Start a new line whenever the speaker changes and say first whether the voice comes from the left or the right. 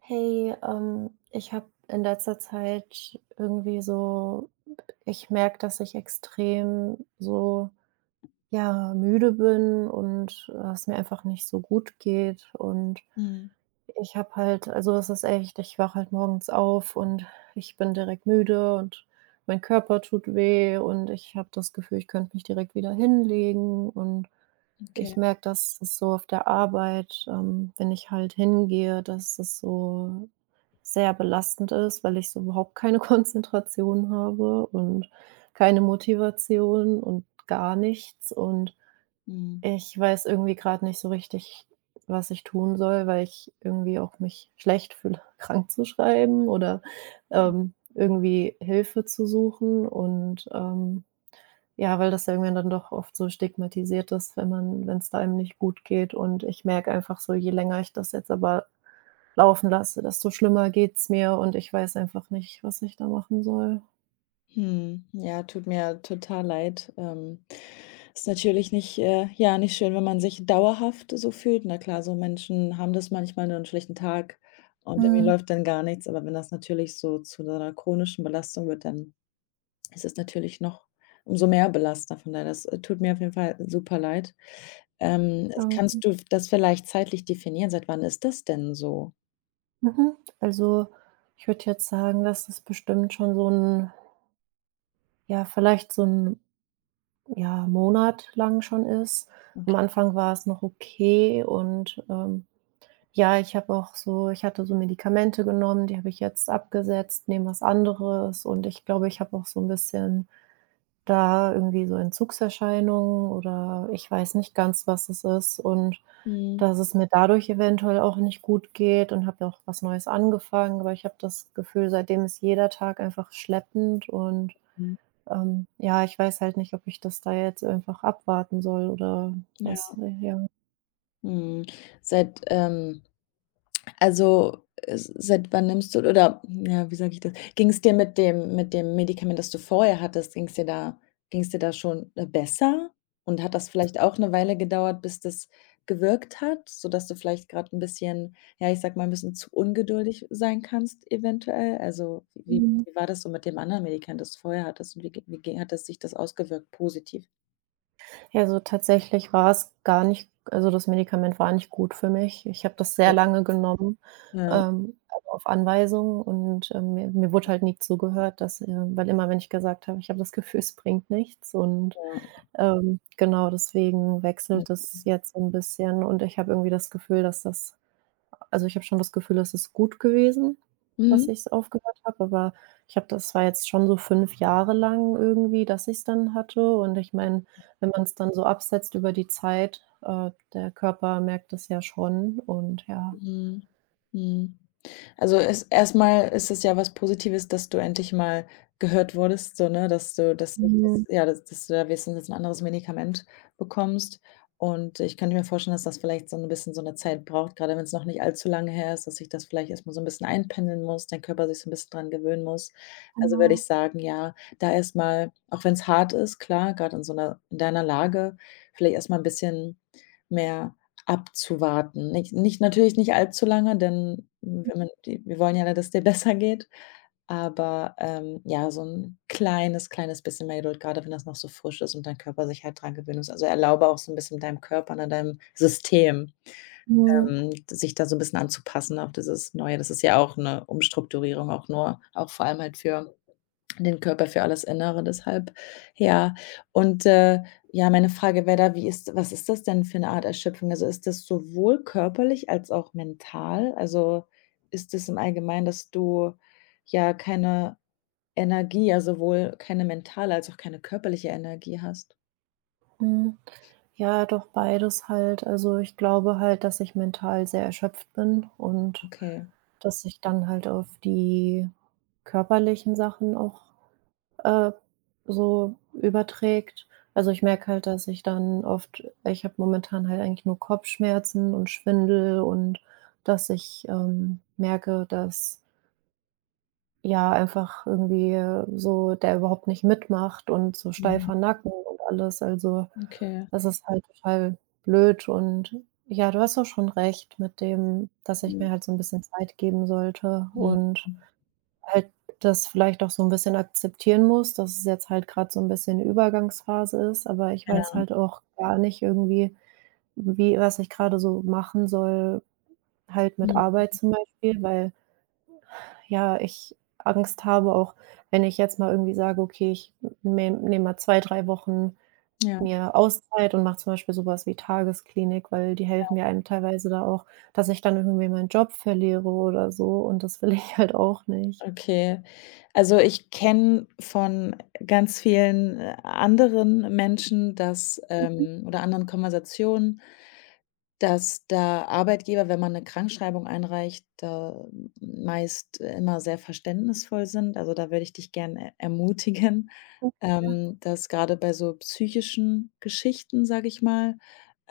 right: Hey, ich habe in letzter Zeit irgendwie so, ich merke, dass ich extrem so, ja, müde bin und, es mir einfach nicht so gut geht. Und
left: Mhm,
right: ich habe halt, also es ist echt, ich wache halt morgens auf und ich bin direkt müde und mein Körper tut weh und ich habe das Gefühl, ich könnte mich direkt wieder hinlegen. Und ich
left: okay.
right: merke, dass es so auf der Arbeit, wenn ich halt hingehe, dass es so sehr belastend ist, weil ich so überhaupt keine Konzentration habe und keine Motivation und gar nichts. Und
left: Mhm.
right: ich weiß irgendwie gerade nicht so richtig, was ich tun soll, weil ich irgendwie auch mich schlecht fühle, krank zu schreiben oder, irgendwie Hilfe zu suchen, und, ja, weil das ja irgendwann dann doch oft so stigmatisiert ist, wenn man, wenn's da einem nicht gut geht. Und ich merke einfach so, je länger ich das jetzt aber laufen lasse, desto schlimmer geht's mir, und ich weiß einfach nicht, was ich da machen soll.
left: Mhm. Ja, tut mir total leid. Ist natürlich nicht, ja, nicht schön, wenn man sich dauerhaft so fühlt. Na klar, so Menschen haben das manchmal, nur einen schlechten Tag und irgendwie
right: Mhm,
left: läuft dann gar nichts. Aber wenn das natürlich so zu so 'ner chronischen Belastung wird, dann ist es natürlich noch umso mehr belastender. Von daher, das, tut mir auf jeden Fall super leid.
right: danke.
left: Kannst du das vielleicht zeitlich definieren? Seit wann ist das denn so?
right: Mhm. Also, ich würde jetzt sagen, dass es bestimmt schon so ein, ja, vielleicht so ein, ja, Monat lang schon ist. Am
left: Okay.
right: Anfang war es noch okay und, ja, ich habe auch so, ich hatte so Medikamente genommen, die habe ich jetzt abgesetzt, nehme was anderes, und ich glaube, ich habe auch so ein bisschen da irgendwie so Entzugserscheinungen, oder ich weiß nicht ganz, was es ist, und
left: Mhm.
right: dass es mir dadurch eventuell auch nicht gut geht. Und habe ja auch was Neues angefangen, aber ich habe das Gefühl, seitdem ist jeder Tag einfach schleppend und,
left: Mhm.
right: ja, ich weiß halt nicht, ob ich das da jetzt einfach abwarten soll oder
left: Ja.
right: was, ja.
left: Mhm. Seit, also, seit wann nimmst du oder ja, wie sage ich das? Ging es dir mit dem Medikament, das du vorher hattest Ging es dir da schon, besser? Und hat das vielleicht auch eine Weile gedauert, bis das gewirkt hat, sodass du vielleicht gerade ein bisschen, ja, ich sag mal, ein bisschen zu ungeduldig sein kannst eventuell? Also, wie
right: Mhm.
left: wie war das so mit dem anderen Medikament, das du vorher hattest und wie ge hat das sich das ausgewirkt positiv?
right: Ja, also tatsächlich war's gar nicht, also das Medikament war nicht gut für mich. Ich habe das sehr
left: Okay.
right: lange genommen,
left: Ja,
right: also auf Anweisung, und, mir wurde halt nie zugehört, dass weil immer, wenn ich gesagt habe: „Ich habe das Gefühl, es bringt nichts“, und,
left: ja, ja.
right: genau deswegen wechselt das jetzt so ein bisschen, und ich habe irgendwie das Gefühl, dass das, also, ich habe schon das Gefühl, es ist gut gewesen, dass
left: Mhm.
right: ich's aufgehört habe, aber ich habe, das war jetzt schon so 5 Jahre lang irgendwie, dass ich's dann hatte, und ich meine, wenn man's dann so absetzt über die Zeit, der Körper merkt das ja schon, und ja.
left: Mhm. Mhm. Also, es erst ist es ja was Positives, dass du endlich mal gehört wurdest, so, ne, dass sich
right: Mhm,
left: das ja, dass du da wenigstens ein anderes Medikament bekommst. Und ich könnte mir vorstellen, dass das vielleicht so ein bisschen so eine Zeit braucht, gerade wenn es noch nicht allzu lange her ist, dass sich das vielleicht erst mal so ein bisschen einpendeln muss, dein Körper sich so ein bisschen dran gewöhnen muss. Also, würde
right: genau.
left: ich sagen, ja, da erstmal, auch wenn es hart ist, klar, gerade in so einer in deiner Lage, vielleicht erstmal ein bisschen mehr abzuwarten. Nicht natürlich nicht allzu lange, denn wenn man die wir wollen ja, dass es dir besser geht, aber, ja, so ein kleines, kleines bisschen mehr Geduld, gerade wenn das noch so frisch ist und dein Körper sich halt dran gewöhnen muss. Also, erlaube auch so ein bisschen deinem Körper, ne, deinem System,
right: Mhm.
left: sich da so ein bisschen anzupassen auf dieses Neue. Das ist ja auch eine Umstrukturierung, auch nur auch vor allem halt für den Körper für alles Innere, deshalb ja. Und, ja, meine Frage wäre da, wie ist was ist das denn für eine Art Erschöpfung? Also, ist das sowohl körperlich als auch mental? Also, ist es im Allgemeinen, dass du, ja, keine Energie, ja, sowohl keine mentale als auch keine körperliche Energie hast?
right: Mhm. Ja, doch beides halt. Also, ich glaube halt, dass ich mental sehr erschöpft bin, und
left: Okay.
right: dass ich dann halt auf die körperlichen Sachen auch, äh, so überträgt. Also, ich merke halt, dass ich dann oft, ich habe momentan halt eigentlich nur Kopfschmerzen und Schwindel, und dass ich, merke, dass, ja, einfach irgendwie so der überhaupt nicht mitmacht und so
left: Mhm.
right: steifer Nacken und alles. Also,
left: Okay.
right: das ist halt total blöd, und ja, du hast auch schon recht mit dem, dass ich
left: Mhm.
right: mir halt so ein bisschen Zeit geben sollte
left: Mhm.
right: und halt das vielleicht auch so 'n bisschen akzeptieren muss, dass es jetzt halt grad so 'n bisschen 'ne Übergangsphase ist, aber ich weiß
left: Ja.
right: halt auch gar nicht irgendwie, wie, was ich grade so machen soll, halt mit
left: Mhm.
right: Arbeit zum Beispiel, weil, ja, ich Angst habe, auch wenn ich jetzt mal irgendwie sage: „Okay, ich nehme mal 2 3 Wochen
left: Ja.
right: mir Auszeit und mache zum Beispiel so was wie Tagesklinik“, weil die helfen ja einem teilweise da auch, dass ich dann irgendwie meinen Job verliere oder so, und das will ich halt auch nicht.
left: Okay. Also, ich kenne von ganz vielen, anderen Menschen, dass
right: Mhm.
left: oder anderen Konversationen, dass da Arbeitgeber, wenn man eine Krankschreibung einreicht, da meist immer sehr verständnisvoll sind. Also, da würde ich dich gerne ermutigen,
right: Ja.
left: dass gerade bei so psychischen Geschichten, sage ich mal,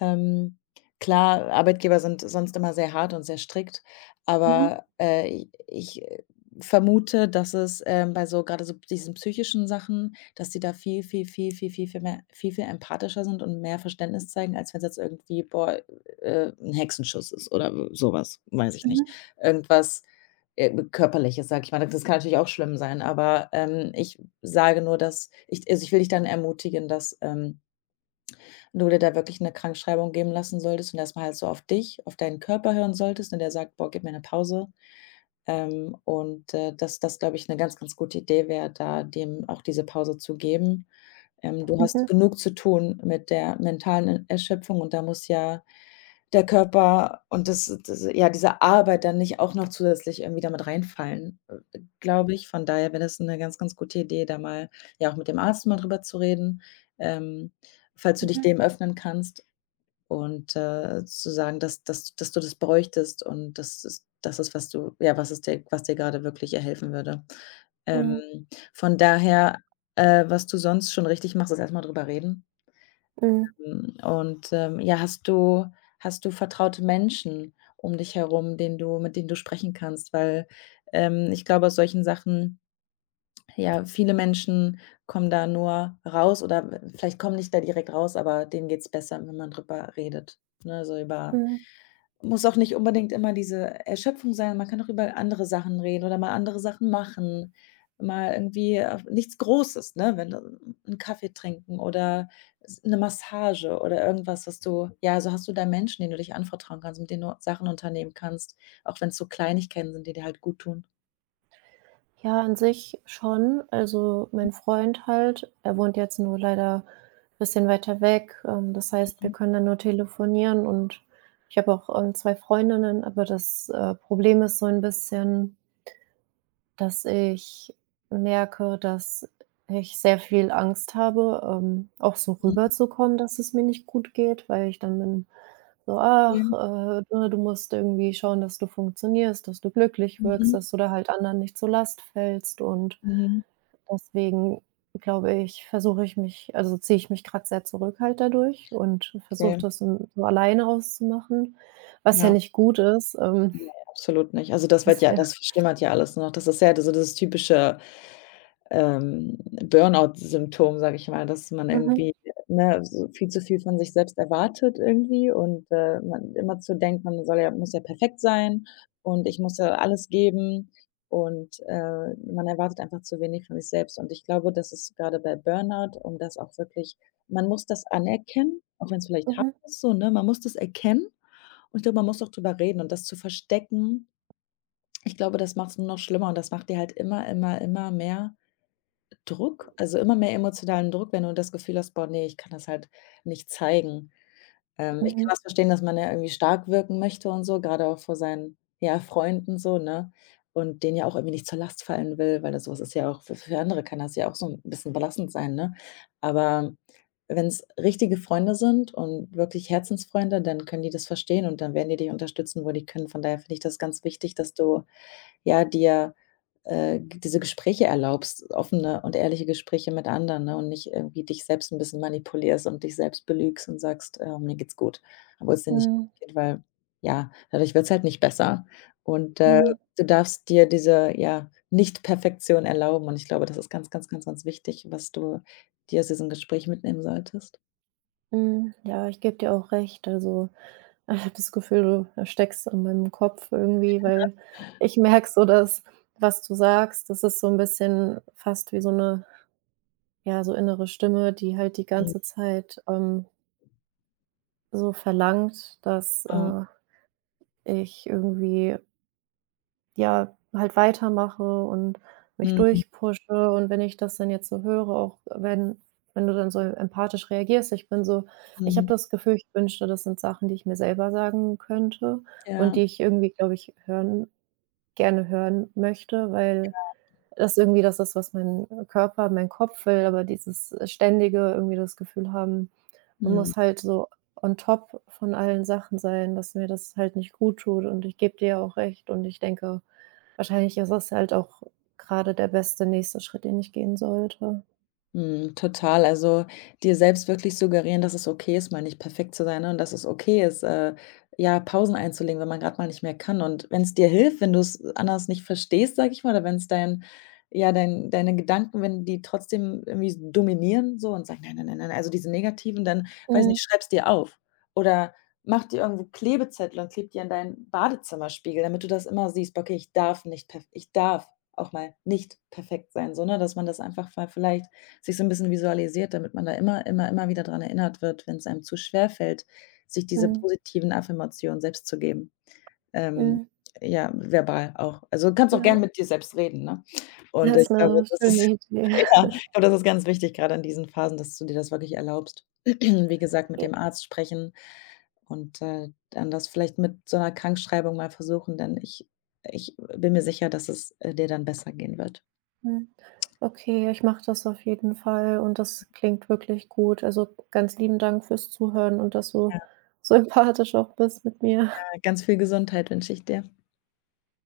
left: ähm, klar, Arbeitgeber sind sonst immer sehr hart und sehr strikt,
right: Mhm.
left: aber, i ich vermute, dass es, bei so gerade so diesen psychischen Sachen, dass die da viel, viel, viel, viel, viel, viel mehr viel, viel empathischer sind und mehr Verständnis zeigen, als wenn es jetzt irgendwie, boah, 'n Hexenschuss ist oder sowas, weiß ich nicht.
right: Mhm,
left: Irgendwas, Körperliches, sage ich mal. Das kann natürlich auch schlimm sein, aber, ich sage nur, dass ich ich will dich dann ermutigen, dass, du dir da wirklich 'ne Krankschreibung geben lassen solltest und erst mal halt so auf dich, auf deinen Körper hören solltest, ne, der sagt: „Boah, gib mir 'ne Pause.“ Und, dass das, glaube ich, eine ganz, ganz gute Idee wäre, da dem auch diese Pause zu geben. Du hast
right: mhm,
left: genug zu tun mit der mentalen Erschöpfung und da muss ja der Körper und das ja, diese Arbeit dann nicht auch noch zusätzlich irgendwie damit reinfallen, glaube ich. Von daher wäre das eine ganz, ganz gute Idee, da mal ja, auch mit dem Arzt mal drüber zu reden, ähm, falls du dich
right: mhm,
left: dem öffnen kannst. Und, zu sagen, dass du das bräuchtest und das ist, was du ja, was dir gerade wirklich ja helfen würde. Ähm,
right: mhm,
left: von daher, was du sonst schon richtig machst, ist erst mal drüber reden.
right: mhm,
left: Hm, und, ja, hast du vertraute Menschen um dich herum, denen du mit denen du sprechen kannst? Weil, ich glaube, aus solchen Sachen ja, viele Menschen kommen da nur raus oder w vielleicht kommen nicht da direkt raus, aber denen geht's besser, wenn man drüber redet, ne, so über
right: mhm.
left: muss auch nicht unbedingt immer diese Erschöpfung sein, man kann auch über andere Sachen reden oder mal andere Sachen machen, mal irgendwie, nichts Großes, ne, wenn, 'n Kaffee trinken oder s 'ne Massage oder irgendwas, was du ja, so hast du da Menschen, denen du dich anvertrauen kannst, mit denen du Sachen unternehmen kannst, auch wenn es so Kleinigkeiten sind, die dir halt guttun.
right: Ja, an sich schon. Also, mein Freund halt, er wohnt jetzt nur leider ein bisschen weiter weg. Das heißt, wir
left: Mhm,
right: können dann nur telefonieren, und ich habe auch, 2 Freundinnen, aber das, Problem ist so ein bisschen, dass ich merke, dass ich sehr viel Angst habe, auch so
left: mhm,
right: rüberzukommen, dass es mir nicht gut geht, weil ich dann bin so:
left: ja,
right: „Ach, ne, du musst irgendwie schauen, dass du funktionierst, dass du glücklich wirkst,
left: mhm.
right: dass du da halt anderen nicht zur Last fällst.“ Und
left: Mhm,
right: deswegen, glaube ich, versuche ich mich, also, ziehe ich mich gerade sehr zurück halt dadurch und versuche
left: okay,
right: das so, so alleine auszumachen, was ja
left: ja.
right: nicht gut ist,
left: Ne, absolut nicht. Also,
right: das ja.
left: das verschlimmert ja alles noch. Das ist ja so dieses typische, ähm, Burnout-Symptom, sage ich mal, dass man
right: Mhm,
left: irgendwie, ne, so viel zu viel von sich selbst erwartet irgendwie und, man immerzu denkt, man soll ja muss ja perfekt sein und ich muss ja alles geben und, man erwartet einfach zu wenig von sich selbst. Und ich glaube, das ist grade bei Burnout, um das auch wirklich man muss das anerkennen, auch wenn's vielleicht hart
right: mhm,
left: ist so, ne? Man muss das erkennen. Und ich glaube, man muss doch drüber reden und das zu verstecken, ich glaube, das macht es nur noch schlimmer und das macht dir halt immer, immer, immer mehr Druck, also immer mehr emotionalen Druck, wenn du das Gefühl hast: „Boah, nee, ich kann das halt nicht zeigen.“ Ich kann
right: mhm,
left: das verstehen, dass man ja irgendwie stark wirken möchte und so, gerade auch vor seinen, ja, Freunden so, ne? Und denen ja auch irgendwie nicht zur Last fallen will, weil das so was ist ja auch für andere kann das ja auch so ein bisschen belastend sein, ne? Aber wenn es richtige Freunde sind und wirklich Herzensfreunde, dann können die das verstehen und dann werden die dich unterstützen, wo die können. Von daher finde ich das ganz wichtig, dass du, ja, dir diese Gespräche erlaubst, offene und ehrliche Gespräche mit anderen, ne, und nicht irgendwie dich selbst ein bisschen manipulierst und dich selbst belügst und sagst: mir geht's gut“, obwohl es dir
right: mhm,
left: nicht gut
right: mhm,
left: geht, weil ja, dadurch wird's halt nicht besser. Und,
right: mhm.
left: du darfst dir diese, ja, Nicht-Perfektion erlauben und ich glaube, das ist ganz, ganz, ganz, ganz wichtig, was du dir aus diesem Gespräch mitnehmen solltest.
right: Mhm, ja, ich gebe dir auch recht. Also, ich habe das Gefühl, du steckst in meinem Kopf irgendwie, weil ich merke so, dass was du sagst, das ist so ein bisschen fast wie so eine, ja, so innere Stimme, die halt die
left: Mhm,
right: ganze Zeit, so verlangt, dass,
left: ja.
right: ich irgendwie, ja, halt weitermache und mich
left: Mhm,
right: durchpushe, und wenn ich das dann jetzt so höre, auch wenn, du dann so empathisch reagierst, ich bin so, ich habe
left: mhm.
right: das Gefühl, ich wünschte, das sind Sachen, die ich mir selber sagen könnte und
left: Ja,
right: die ich irgendwie, glaube ich, hören, gerne hören möchte, weil das irgendwie das ist, was mein Körper, mein Kopf will, aber dieses ständige irgendwie das Gefühl haben, man
left: mhm.
right: muss halt so on top von allen Sachen sein, dass mir das halt nicht gut tut. Und ich gebe dir ja auch recht, und ich denke, wahrscheinlich ist es halt auch gerade der beste nächste Schritt, den ich gehen sollte.
left: Mhm, total. Also, dir selbst wirklich suggerieren, dass es okay ist, mal nicht perfekt zu sein, ne, und dass es okay ist, ja, Pausen einzulegen, wenn man gerade mal nicht mehr kann. Und wenn es dir hilft, wenn du es anders nicht verstehst, sage ich mal, oder wenn es dein ja, deine Gedanken, wenn die trotzdem irgendwie dominieren so und sagen: „Nein, nein, nein, nein“, also diese negativen, dann weiß
right: Mhm,
left: nicht, schreib's dir auf oder mach dir irgendwo Klebezettel und klebe die an deinen Badezimmerspiegel, damit du das immer siehst: „Okay, ich darf auch mal nicht perfekt sein“, so, ne, dass man das einfach mal vielleicht sich so ein bisschen visualisiert, damit man da immer, immer, immer wieder dran erinnert wird, wenn es einem zu schwer fällt, sich diese
right: mhm,
left: positiven Affirmationen selbst zu geben. Ähm,
right: mhm.
left: ja, verbal auch. Also, du kannst auch gern
right: Ja,
left: mit dir selbst reden, ne? Und
right: das ist
left: ich glaube,
right: 'ne
left: das
right: schöne
left: ist
right: Idee.
left: ja, ich glaube, das ist ganz wichtig, gerade in diesen Phasen, dass du dir das wirklich erlaubst. Wie gesagt, mit
right: Ja,
left: dem Arzt sprechen und, dann das vielleicht mit so einer Krankschreibung mal versuchen, denn ich bin mir sicher, dass es, dir dann besser gehen wird.
right: mhm. Okay, ich mache das auf jeden Fall, und das klingt wirklich gut. Also, ganz lieben Dank fürs Zuhören und dass du sympathisch auch bist mit mir.
left: Ganz viel Gesundheit wünsche ich dir.